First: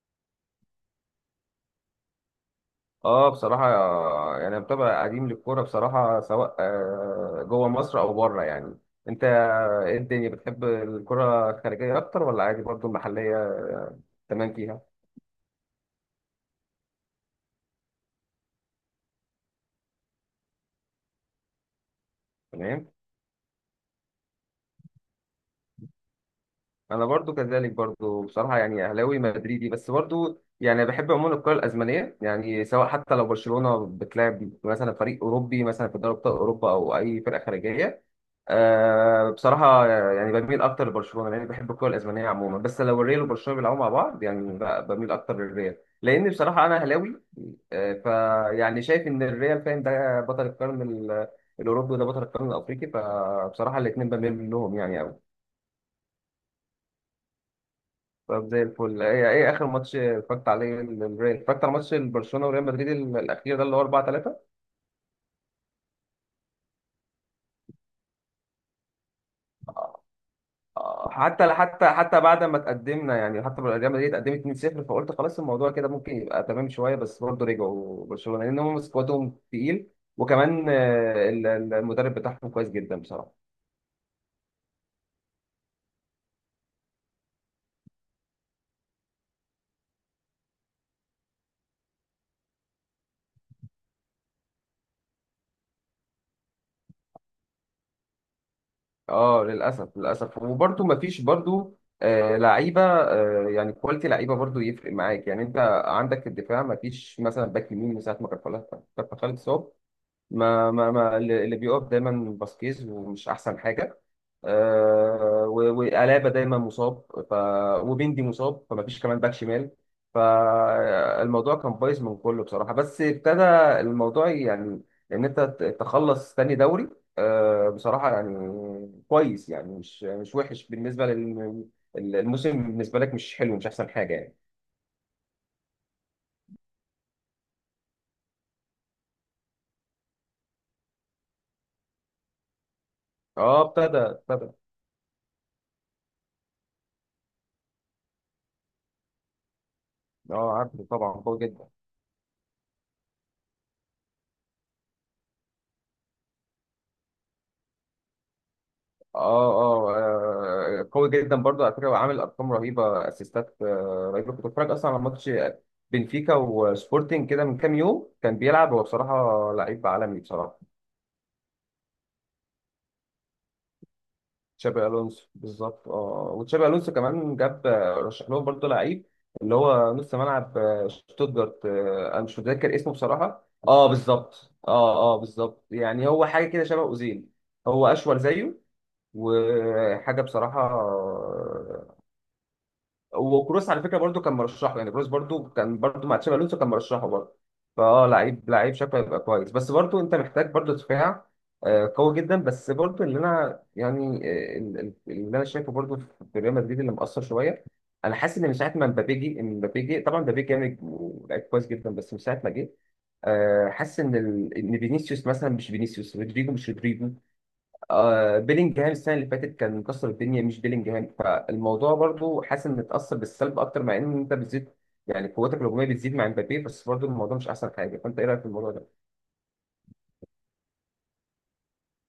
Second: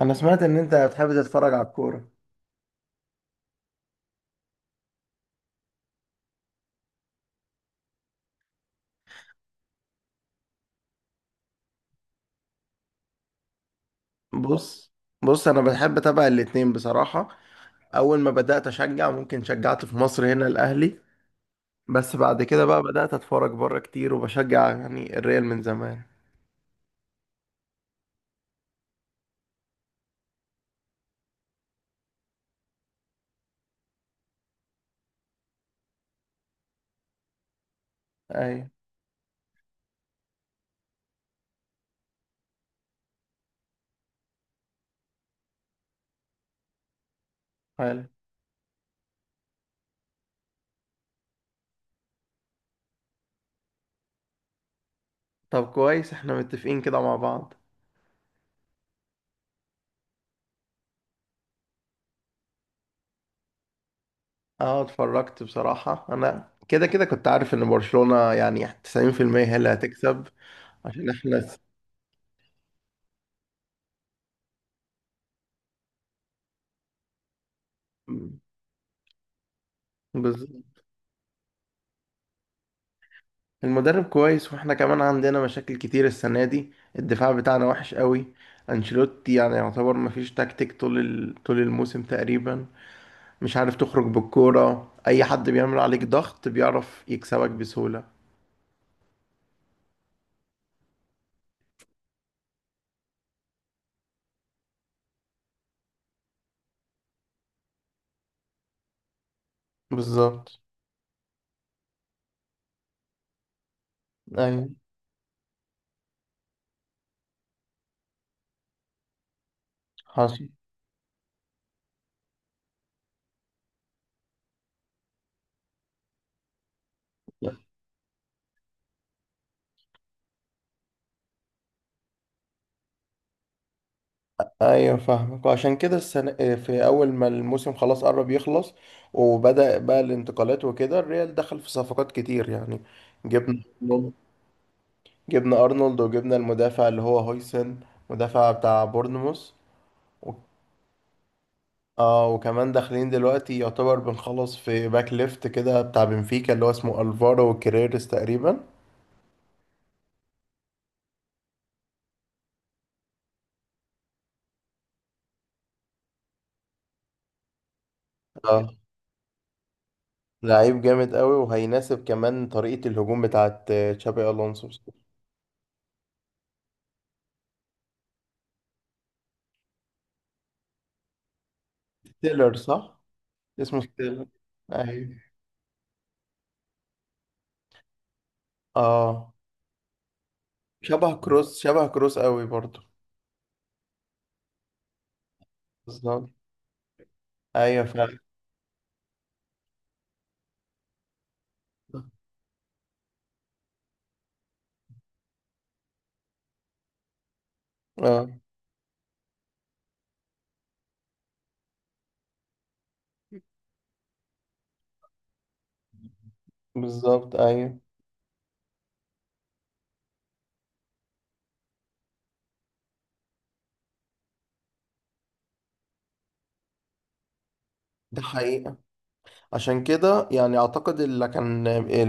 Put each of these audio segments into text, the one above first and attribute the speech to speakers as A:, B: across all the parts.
A: انا سمعت ان انت بتحب تتفرج على الكوره.
B: اه، بصراحة يعني أنا متابع قديم للكورة بصراحة، سواء جوه مصر أو بره يعني. أنت إيه؟ الدنيا بتحب الكرة الخارجية أكتر ولا عادي برضو المحلية؟ تمام فيها.
A: بص، بص انا بحب اتابع الاتنين بصراحه. اول ما بدات اشجع ممكن شجعت في مصر هنا الاهلي، بس بعد كده بقى
B: تمام،
A: بدات اتفرج بره كتير وبشجع الريال من زمان.
B: أنا برضو كذلك برضو بصراحة. يعني أهلاوي مدريدي، بس برضو يعني بحب عموما الكرة الأسبانية، يعني سواء حتى لو برشلونة بتلعب مثلا فريق أوروبي مثلا في دوري أبطال أوروبا أو أي فرقة خارجية.
A: ايوه.
B: أه بصراحة يعني بميل أكتر لبرشلونة لأني بحب الكرة الأسبانية عموما، بس لو الريال وبرشلونة بيلعبوا مع بعض، يعني بميل أكتر للريال، لأن بصراحة أنا أهلاوي. أه.
A: حلو.
B: فيعني شايف إن الريال، فاهم، ده بطل القرن الأوروبي، وده بطل القرن الأفريقي، فبصراحة الاتنين بميل لهم يعني أوي.
A: طب كويس احنا متفقين كده مع بعض.
B: طب زي الفل. إيه, إيه آخر ماتش اتفرجت عليه للريال؟ اتفرجت على ماتش برشلونة وريال مدريد الأخير ده اللي هو 4-3.
A: اه اتفرجت بصراحه، انا كده كده كنت عارف ان برشلونه يعني 90% هي اللي هتكسب، عشان احنا.
B: حتى بعد ما تقدمنا يعني، حتى لما ريال مدريد اتقدمت 2-0، فقلت خلاص الموضوع كده ممكن يبقى تمام شويه، بس برضه رجعوا
A: س-
B: برشلونه لان هم سكوادهم تقيل. وكمان المدرب بتاعهم كويس جدا بصراحه.
A: المدرب كويس واحنا كمان عندنا مشاكل كتير السنة دي. الدفاع بتاعنا وحش قوي. انشيلوتي يعتبر مفيش تكتيك طول طول الموسم تقريبا. مش عارف تخرج بالكورة، اي حد بيعمل عليك ضغط بيعرف يكسبك بسهولة.
B: اه، للاسف للاسف. وبرضه ما فيش برضه لعيبه، يعني كواليتي لعيبه برضه يفرق معاك. يعني انت عندك في الدفاع ما فيش مثلا باك يمين من ساعه ما كارفاخال، كارفاخال اتصاب.
A: بالظبط.
B: ما اللي بيقف دايما باسكيز، ومش احسن حاجه.
A: ايوه.
B: وألابا دايما مصاب، ف، وبيندي مصاب، فما فيش كمان باك شمال.
A: حصل.
B: فالموضوع كان بايظ من كله بصراحه. بس ابتدى الموضوع يعني ان انت تخلص تاني دوري، آه بصراحه يعني كويس، يعني مش وحش بالنسبه للموسم. بالنسبه لك مش حلو، مش احسن حاجه يعني.
A: ايوه فاهمك، وعشان كده السنة في اول ما الموسم خلاص قرب يخلص وبدأ بقى الانتقالات وكده، الريال دخل في صفقات كتير
B: اه،
A: جبنا،
B: ابتدى.
A: جبنا ارنولد وجبنا المدافع اللي هو هويسن، مدافع بتاع بورنموث و-
B: اه عارفه طبعا، قوي جدا.
A: اه. وكمان داخلين دلوقتي يعتبر بنخلص في باك ليفت كده بتاع بنفيكا اللي هو اسمه الفارو كريرس تقريبا.
B: اه اه. قوي جدا برضو على فكره، وعامل ارقام رهيبه، اسيستات رهيبه. كنت بتفرج اصلا على ماتش بنفيكا وسبورتنج كده من كام يوم، كان بيلعب
A: اه،
B: هو، بصراحه لعيب عالمي بصراحه.
A: لعيب جامد قوي وهيناسب كمان طريقة الهجوم بتاعت تشابي الونسو.
B: تشابي الونسو بالظبط. اه وتشابي الونسو كمان جاب، رشح لهم برضو لعيب، اللي هو نص ملعب شتوتجارت. انا مش
A: ستيلر
B: متذكر اسمه
A: صح،
B: بصراحه.
A: اسمه
B: اه
A: ستيلر.
B: بالظبط. اه اه
A: ايوه.
B: بالظبط. يعني هو حاجه كده شبه اوزيل. هو اشول زيه
A: اه،
B: وحاجه بصراحه.
A: شبه كروس، شبه كروس قوي برضه.
B: وكروس على فكره برضو كان مرشحه، يعني كروس برضو كان برضو مع
A: بالظبط.
B: تشابي الونسو كان مرشحه برضو.
A: ايوه
B: فاه،
A: فعلا.
B: لعيب، لعيب شكله هيبقى كويس، بس برضو انت محتاج برضو دفاع قوي جدا. بس برضو اللي انا يعني اللي انا شايفه برضو في ريال مدريد اللي مأثر شويه، انا
A: اه
B: حاسس ان من ساعه ما مبابي جه، إن مبابي جه، طبعا مبابي جامد ولعيب كويس جدا، بس من ساعه ما جه حاسس ان ان فينيسيوس مثلا مش فينيسيوس، رودريجو مش رودريجو،
A: بالظبط. ايوه.
B: آه بيلينجهام السنه اللي فاتت كان مكسر الدنيا، مش بيلينجهام. فالموضوع برضو حاسس انه اتاثر بالسلب اكتر، مع ان انت بتزيد يعني قوتك الهجوميه بتزيد مع امبابي، بس برضو الموضوع مش احسن حاجه. فانت
A: ده
B: ايه رايك في الموضوع
A: حقيقة،
B: ده؟
A: عشان كده يعني اعتقد اللي كان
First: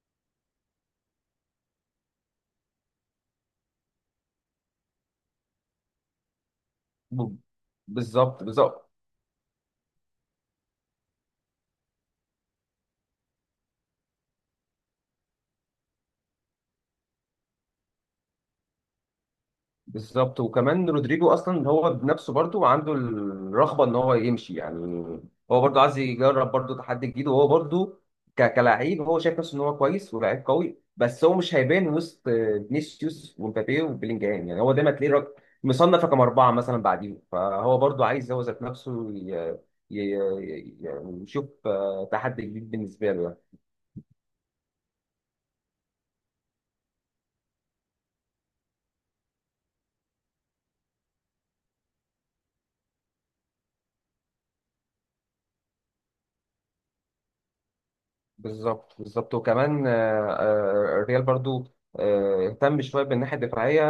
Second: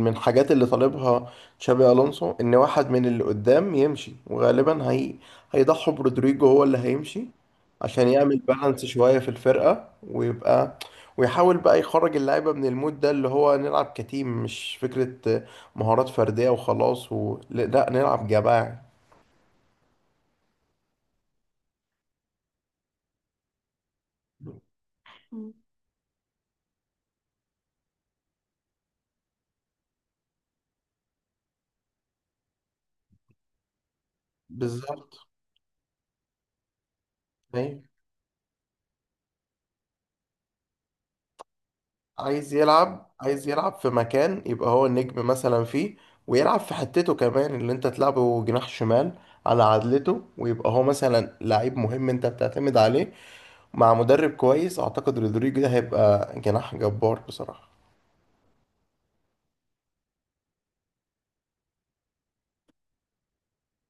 A: من الحاجات اللي طالبها تشابي الونسو ان واحد من اللي قدام يمشي، وغالبا هي هيضحوا برودريجو، هو اللي هيمشي،
B: ب-
A: عشان يعمل
B: بالظبط
A: بالانس
B: بالظبط
A: شوية في الفرقة ويبقى، ويحاول بقى يخرج اللعيبة من المود ده اللي هو نلعب كتيم، مش فكرة مهارات فردية وخلاص لا نلعب جماعي.
B: بالظبط. وكمان رودريجو اصلا هو بنفسه برضه عنده الرغبه ان هو يمشي يعني. هو برضه عايز يجرب برضه تحدي جديد، وهو برضه كلاعب هو شايف نفسه ان هو كويس ولاعيب قوي، بس هو مش هيبان وسط فينيسيوس ومبابي وبيلينجهام. يعني هو دايما تلاقيه
A: بالظبط.
B: مصنف رقم 4 مثلا بعديهم، فهو
A: أيوه.
B: برضه عايز هو ذات نفسه ي- يعني يشوف تحدي
A: عايز
B: جديد
A: يلعب،
B: بالنسبه له يعني.
A: عايز يلعب في مكان يبقى هو النجم مثلا فيه، ويلعب في حتته كمان اللي انت تلعبه جناح شمال على عدلته، ويبقى هو مثلا لعيب مهم انت بتعتمد عليه. مع مدرب كويس اعتقد رودريجو ده هيبقى جناح جبار بصراحة.
B: بالظبط بالظبط. وكمان الريال برضه اهتم شويه بالناحيه الدفاعيه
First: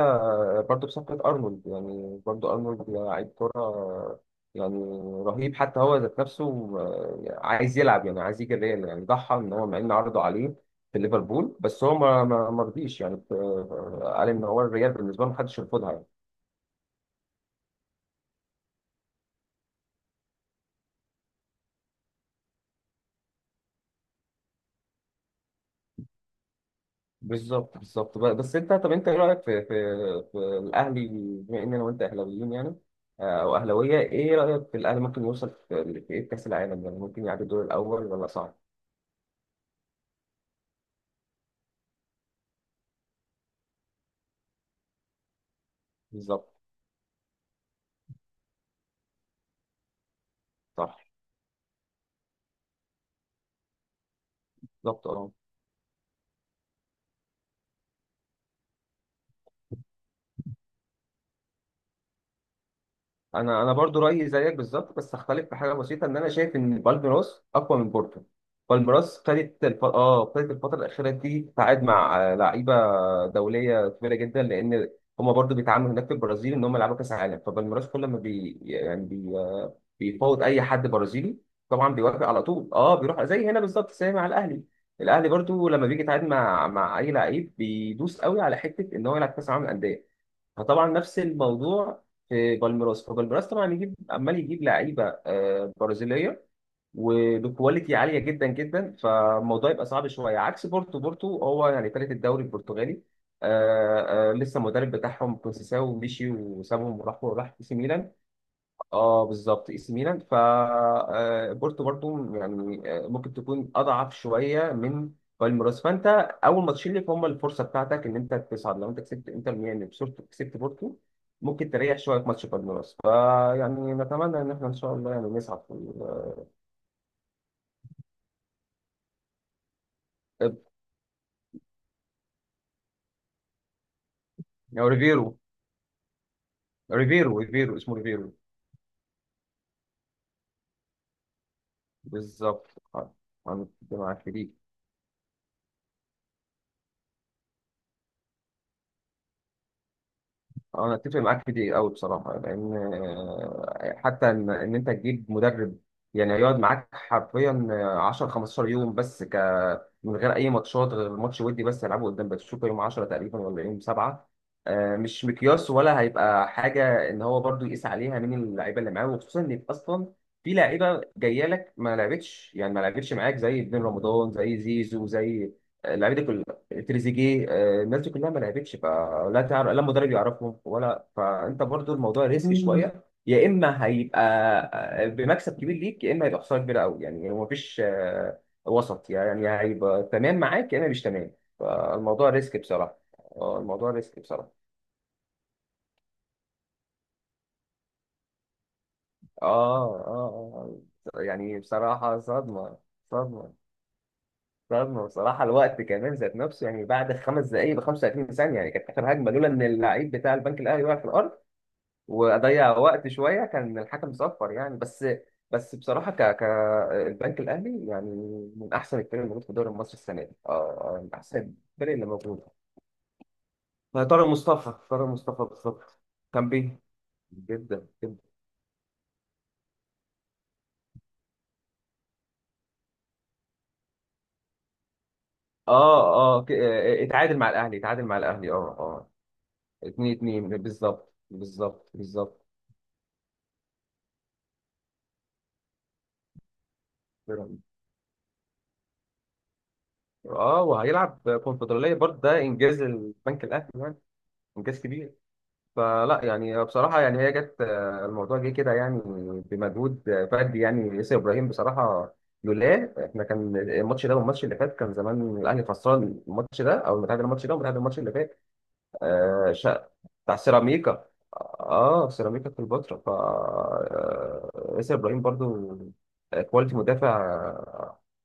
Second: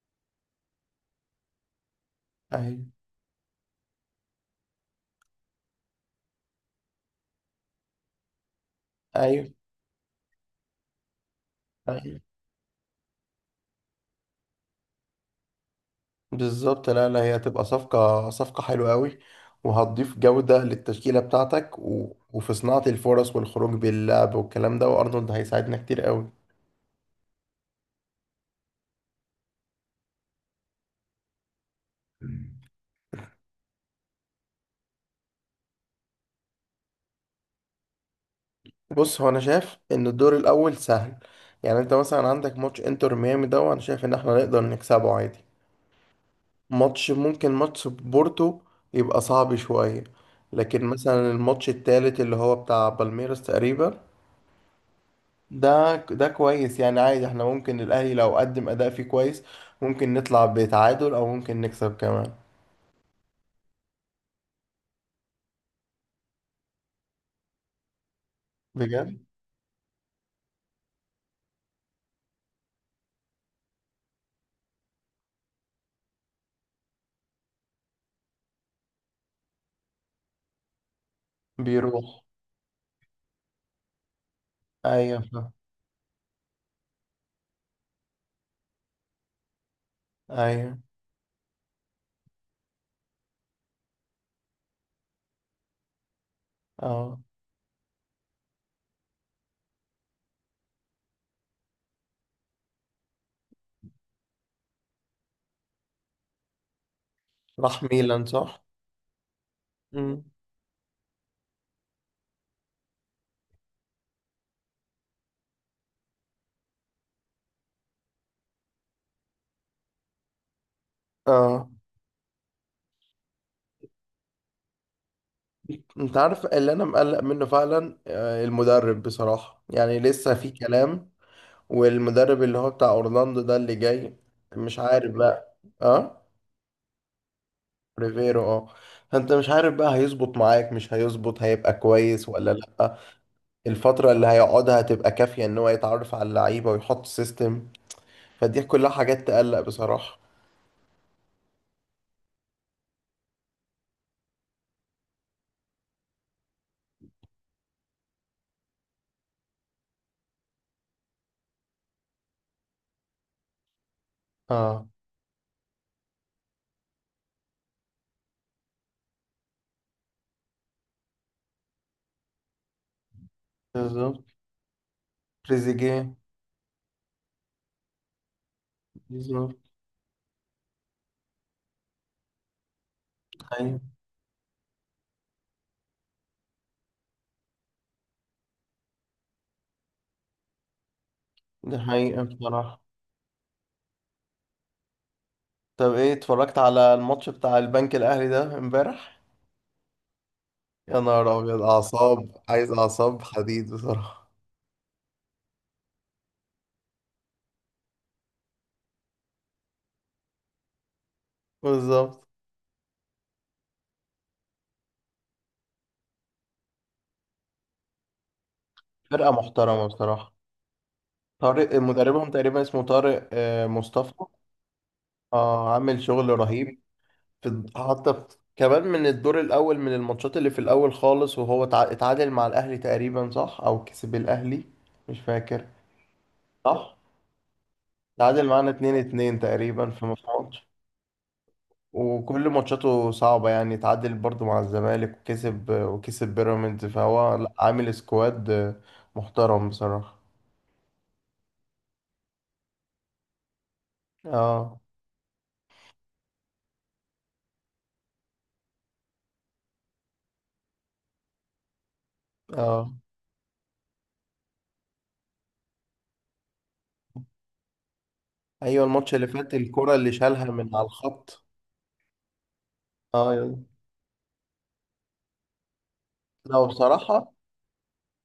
B: برضه بصفقة أرنولد. يعني برضه
A: ايوه.
B: أرنولد لعيب كرة يعني رهيب. حتى هو ذات نفسه عايز يلعب، يعني عايز يجي الريال، يعني ضحى
A: ايوه.
B: إن هو، مع إن عرضوا عليه في ليفربول، بس هو
A: ايوه.
B: ما رضيش يعني. قال إن هو الريال بالنسبة له محدش يرفضها يعني.
A: بالظبط، لا لا، هي هتبقى صفقة، صفقة حلوة قوي وهتضيف جودة للتشكيلة بتاعتك وفي صناعة الفرص والخروج باللعب والكلام ده، وارنولد هيساعدنا كتير قوي.
B: بالظبط بالظبط. بس أنت، طب أنت إيه رأيك في في في الأهلي، بما إن أنا وأنت أهلاويين يعني أو أهلاوية؟ إيه رأيك في الأهلي؟ ممكن يوصل في في إيه في كأس العالم؟ يعني ممكن يعدي الدور الأول ولا صعب؟
A: بص، هو انا شايف ان الدور الاول سهل. يعني انت مثلا عندك ماتش انتر ميامي ده، وانا شايف ان احنا نقدر نكسبه عادي.
B: بالظبط.
A: ماتش، ممكن ماتش بورتو يبقى صعب شوية. لكن
B: صح.
A: مثلا الماتش التالت اللي هو بتاع بالميراس تقريبا،
B: بالظبط أه.
A: ده ده كويس. يعني عادي احنا ممكن الاهلي لو قدم اداء فيه كويس ممكن نطلع بتعادل او ممكن نكسب كمان.
B: انا انا برضو رايي زيك بالظبط، بس اختلف في حاجه بسيطه، ان انا شايف ان بالميراس اقوى من بورتو.
A: بجد.
B: بالميراس ابتدت الف... اه ابتدت الفتره الاخيره دي تتعاقد مع لعيبه دوليه كبيره جدا، لان هما برضو بيتعاملوا هناك في البرازيل ان هم يلعبوا كاس عالم. فبالميراس كل ما بي يعني بي... آه، بيفاوض اي حد برازيلي، طبعا
A: بيروح.
B: بيوافق على طول. اه بيروح، زي هنا بالظبط، زي مع الاهلي.
A: ايوه
B: الاهلي
A: فاهم.
B: برضو لما بيجي يتعاقد مع اي لعيب، بيدوس قوي على حته ان هو يلعب كاس العالم للانديه.
A: ايوه.
B: فطبعا نفس الموضوع في بالميراس. فبالميراس طبعا يجيب، عمال يجيب لعيبه برازيليه،
A: اه.
B: وبكواليتي عاليه جدا جدا. فالموضوع يبقى صعب شويه، عكس بورتو. بورتو هو يعني ثالث الدوري البرتغالي، لسه المدرب بتاعهم كونسيساو مشي وسابهم، وراح، راح اي سي
A: راح
B: ميلان.
A: ميلان صح.
B: اه بالظبط، اي سي ميلان.
A: مم.
B: ف بورتو برضو يعني ممكن تكون اضعف شويه من بالميراس. فانت اول ماتشين ليك هم الفرصه بتاعتك ان انت تصعد. لو انت كسبت انتر ميامي بصورة، كسبت بورتو،
A: اه.
B: ممكن تريح شويه في ماتش بالميراس. فيعني نتمنى ان احنا ان شاء الله يعني نصعد في
A: انت عارف اللي انا مقلق منه فعلا، المدرب بصراحة، يعني لسه في كلام. والمدرب اللي هو بتاع اورلاندو ده اللي جاي، مش عارف، ريفيرا
B: ريفيرو،
A: بقى، اه
B: ريفيرو، ريفيرو اسمه ريفيرو.
A: ريفيرو، اه. فانت مش عارف بقى هيظبط معاك، مش هيظبط، هيبقى كويس ولا
B: بالظبط.
A: لا.
B: آه، انا كنت
A: الفترة
B: معاك
A: اللي
B: في دي.
A: هيقعدها هتبقى كافية ان هو يتعرف على اللعيبة ويحط سيستم؟ فدي كلها حاجات تقلق بصراحة.
B: انا اتفق معاك في دي قوي بصراحه، لان حتى ان إن انت تجيب مدرب يعني يقعد معاك حرفيا 10 15 يوم، بس من غير اي ماتشات، غير ماتش ودي بس يلعبه قدام باتشوكا يوم 10 تقريبا ولا يوم 7،
A: اه.
B: مش مقياس ولا هيبقى حاجه ان هو برضو يقيس عليها مين اللعيبه اللي معاه. وخصوصا ان اصلا في لعيبه جايه لك ما لعبتش، يعني ما لعبتش معاك، زي ابن
A: بالظبط.
B: رمضان زي زيزو زي آه،
A: تريزيجيه.
B: اللعيبه دي تريزيجيه، الناس دي كلها ما لعبتش، فلا
A: بالظبط.
B: تعرف لا مدرب يعرفهم ولا، فانت برضو الموضوع ريسكي شويه. يا اما
A: ايوه.
B: هيبقى بمكسب كبير ليك، يا اما هيبقى خساره كبيره قوي يعني. هو مفيش وسط يعني، هيبقى تمام معاك يا اما مش تمام.
A: ده حقيقة
B: فالموضوع ريسك
A: بصراحة.
B: بصراحه. اه الموضوع ريسك بصراحه.
A: طب ايه، اتفرجت على الماتش بتاع البنك الاهلي ده امبارح؟
B: اه اه.
A: يا نهار
B: يعني
A: ابيض،
B: بصراحه
A: اعصاب، عايز
B: صدمه،
A: اعصاب
B: صدمه
A: حديد بصراحه.
B: صدمه بصراحه. الوقت كمان ذات نفسه، يعني بعد 5 دقائق ب 35 ثانيه، يعني كانت اخر هجمه. لولا ان اللعيب بتاع البنك الاهلي وقع في الارض
A: بالظبط.
B: واضيع وقت شويه، كان الحكم صفر يعني. بس بس بصراحه، ك ك البنك الاهلي يعني من احسن الفرق اللي
A: فرقه
B: موجود في الدوري
A: محترمه
B: المصري السنه
A: بصراحه.
B: دي. اه، من احسن
A: طارق
B: الفرق اللي
A: مدربهم
B: موجوده.
A: تقريبا، اسمه طارق
B: ما
A: مصطفى.
B: طارق مصطفى، طارق مصطفى
A: اه،
B: بالظبط.
A: عامل شغل
B: كان
A: رهيب.
B: بيه
A: في،
B: جدا
A: حتى
B: جدا.
A: كمان من الدور الاول، من الماتشات اللي في الاول خالص وهو اتعادل مع الاهلي تقريبا، صح؟ او كسب الاهلي، مش فاكر.
B: اه اه.
A: صح،
B: اتعادل مع الاهلي اتعادل مع
A: اتعادل
B: الاهلي اه
A: معانا 2
B: اه.
A: 2 تقريبا في
B: 2-2
A: ماتش.
B: بالظبط بالظبط بالظبط.
A: وكل ماتشاته صعبة، يعني اتعادل برضو مع الزمالك وكسب، وكسب بيراميدز، فهو لأ، عامل سكواد محترم بصراحة.
B: اه وهيلعب كونفدراليه برضه، ده انجاز البنك الاهلي، يعني
A: اه.
B: انجاز كبير. فلا يعني بصراحة يعني هي جت الموضوع جه كده يعني بمجهود فردي، يعني ياسر إبراهيم بصراحة.
A: اه.
B: لولا احنا كان الماتش ده والماتش اللي فات كان زمان الأهلي خسران الماتش ده، أو متعادل الماتش ده ومتعادل الماتش اللي فات.
A: ايوه، الماتش اللي
B: آه
A: فات
B: شا-
A: الكرة اللي
B: بتاع
A: شالها من على
B: سيراميكا.
A: الخط.
B: اه سيراميكا كليوباترا. ف
A: اه. يلا.
B: ياسر إبراهيم برضو
A: لا
B: كواليتي
A: بصراحة،
B: مدافع.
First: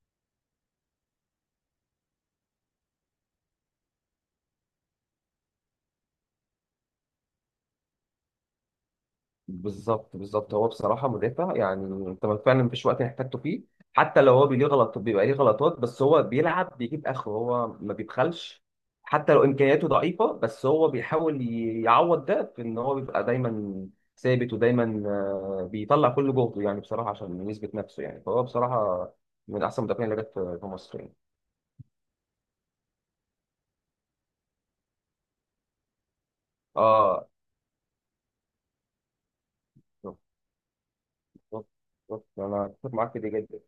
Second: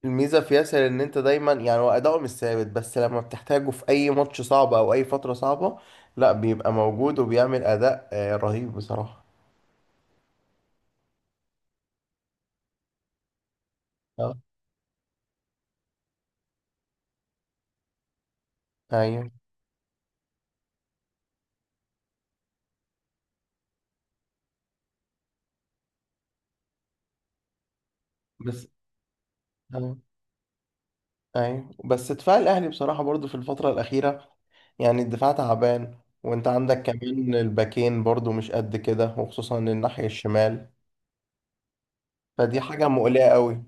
A: الميزة في ياسر ان انت دايما، يعني هو اداؤه مش ثابت بس لما بتحتاجه في اي ماتش صعب او اي فترة صعبة، لا بيبقى موجود وبيعمل اداء رهيب بصراحة.
B: بالظبط بالظبط. هو بصراحة مدافع يعني انت فعلا مفيش وقت احتاجته فيه. حتى لو
A: اه.
B: هو ليه غلط، بيبقى ليه غلطات، بس هو بيلعب بيجيب اخره، هو ما بيبخلش.
A: ايوه.
B: حتى لو امكانياته ضعيفة، بس هو بيحاول يعوض ده في ان هو بيبقى دايما ثابت، ودايما بيطلع كل جهده يعني، بصراحة عشان يثبت نفسه يعني. فهو
A: بس
B: بصراحة من احسن
A: آه.
B: المدافعين اللي جت في في مصر يعني.
A: ايوه بس دفاع الاهلي بصراحه برضو في الفتره الاخيره، يعني الدفاع تعبان، وانت عندك
B: اه
A: كمان الباكين برضو مش قد كده، وخصوصا الناحيه الشمال.
B: بالظبط بالظبط.
A: فدي
B: انا
A: حاجه
B: اتفق معاك في
A: مقلقه
B: دي جدا،
A: قوي.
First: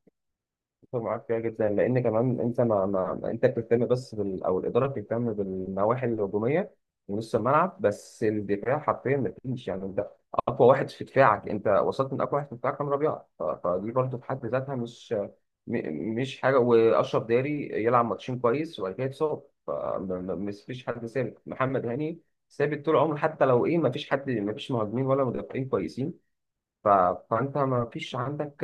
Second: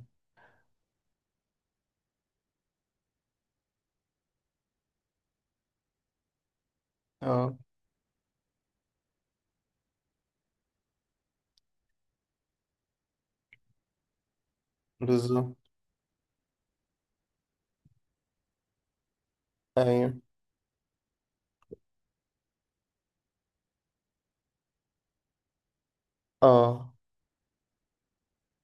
B: اتفق معاك فيها جدا، لان كمان انت انت بتهتم بس بال... او الاداره بتهتم بالنواحي الهجوميه ونص
A: اه.
B: الملعب، بس الدفاع حرفيا ما فيش يعني. انت اقوى واحد في دفاعك، انت وصلت من اقوى واحد في دفاعك كان ربيعه، فدي برضه في حد ذاتها
A: بالظبط.
B: مش حاجه. واشرف داري يلعب ماتشين كويس وبعد كده يتصاب،
A: ايوه.
B: فمش فيش حد ثابت. محمد هاني ثابت طول عمره، حتى لو ايه. ما فيش حد، ما فيش مهاجمين ولا مدافعين كويسين. ف...
A: اه.
B: فانت ما فيش عندك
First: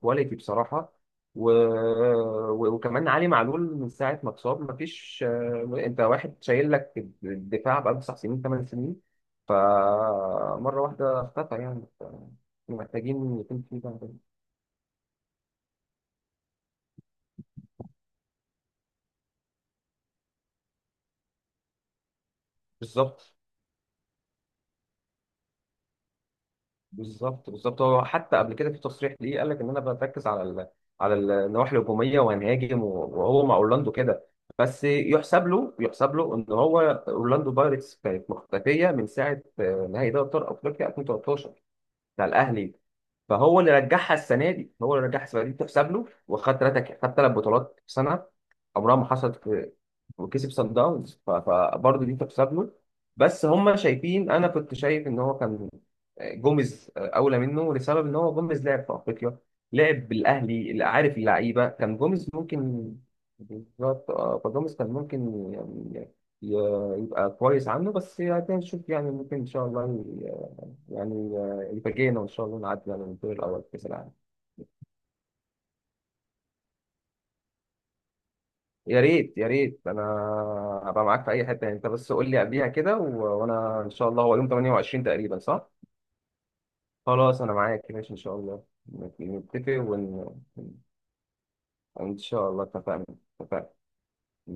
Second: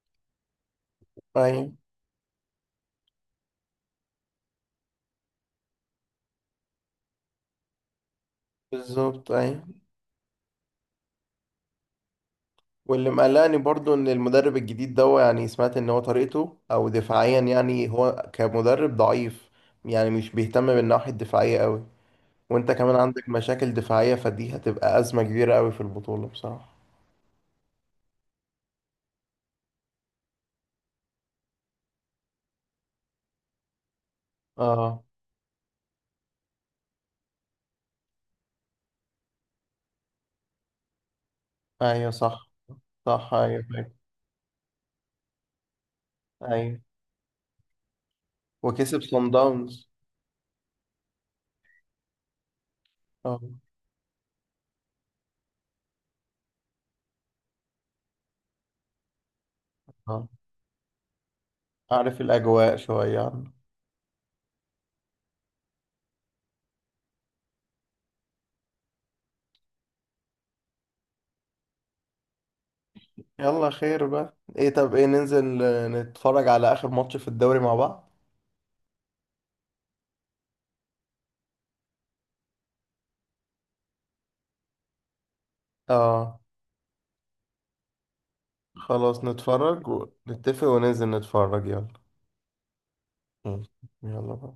B: كواليتي بصراحه. و...
A: ايوه.
B: وكمان علي معلول من ساعه ما اتصاب ما فيش انت واحد شايل لك الدفاع بقاله 9 سنين 8 سنين.
A: بالظبط. ايوه.
B: فمره واحده اختفى يعني.
A: واللي
B: محتاجين
A: مقلقني
B: يكون في
A: برضو ان
B: بقى-
A: المدرب الجديد ده، يعني سمعت ان هو طريقته او دفاعيا يعني هو كمدرب ضعيف، يعني مش بيهتم بالناحيه الدفاعيه قوي، وانت كمان عندك
B: بالظبط
A: مشاكل دفاعيه، فدي هتبقى ازمه كبيره قوي في البطوله بصراحه.
B: بالظبط بالظبط. هو حتى قبل كده في تصريح ليه قال لك ان انا بركز على على النواحي الهجوميه وهنهاجم، وهو مع اورلاندو كده. بس
A: اه.
B: يحسب له، يحسب له ان هو، اورلاندو بايرتس كانت مختفيه من ساعه نهائي دوري ابطال افريقيا 2013
A: ايوه
B: بتاع
A: صح.
B: الاهلي.
A: صح
B: فهو
A: ايوه
B: اللي
A: فاكر.
B: رجعها السنه دي، هو اللي رجعها السنه دي تحسب له. وخد
A: ايوه
B: ثلاثه، خد 3 بطولات في سنه عمرها
A: وكسب
B: ما
A: صن
B: حصلت في،
A: داونز.
B: وكسب سان داونز، فبرضه دي تحسب له.
A: اه.
B: بس هم شايفين، انا كنت شايف ان هو كان جوميز اولى منه، لسبب ان هو جوميز لعب في افريقيا، لعب
A: اه،
B: بالاهلي، اللي عارف اللعيبه كان
A: عارف
B: جوميز
A: الاجواء
B: ممكن.
A: شويه عنه.
B: بالظبط اه، فجوميز كان ممكن يعني يبقى كويس عنه. بس يعني هنشوف يعني، ممكن ان شاء الله يعني الفجينا، وان شاء الله نعدي على الدور الاول في
A: يلا
B: كاس
A: خير
B: العالم.
A: بقى. ايه طب، ايه ننزل نتفرج على اخر ماتش في الدوري مع بعض؟
B: يا ريت يا ريت، انا هبقى معاك في اي حته يعني. انت بس قول لي قبليها كده، وانا ان شاء الله. هو يوم 28 تقريبا صح؟
A: اه.
B: خلاص انا معاك ماشي ان شاء الله.
A: خلاص
B: نتفق
A: نتفرج ونتفق وننزل نتفرج، يلا.
B: ان شاء الله. اتفقنا،
A: مم.
B: اتفقنا.
A: يلا بقى.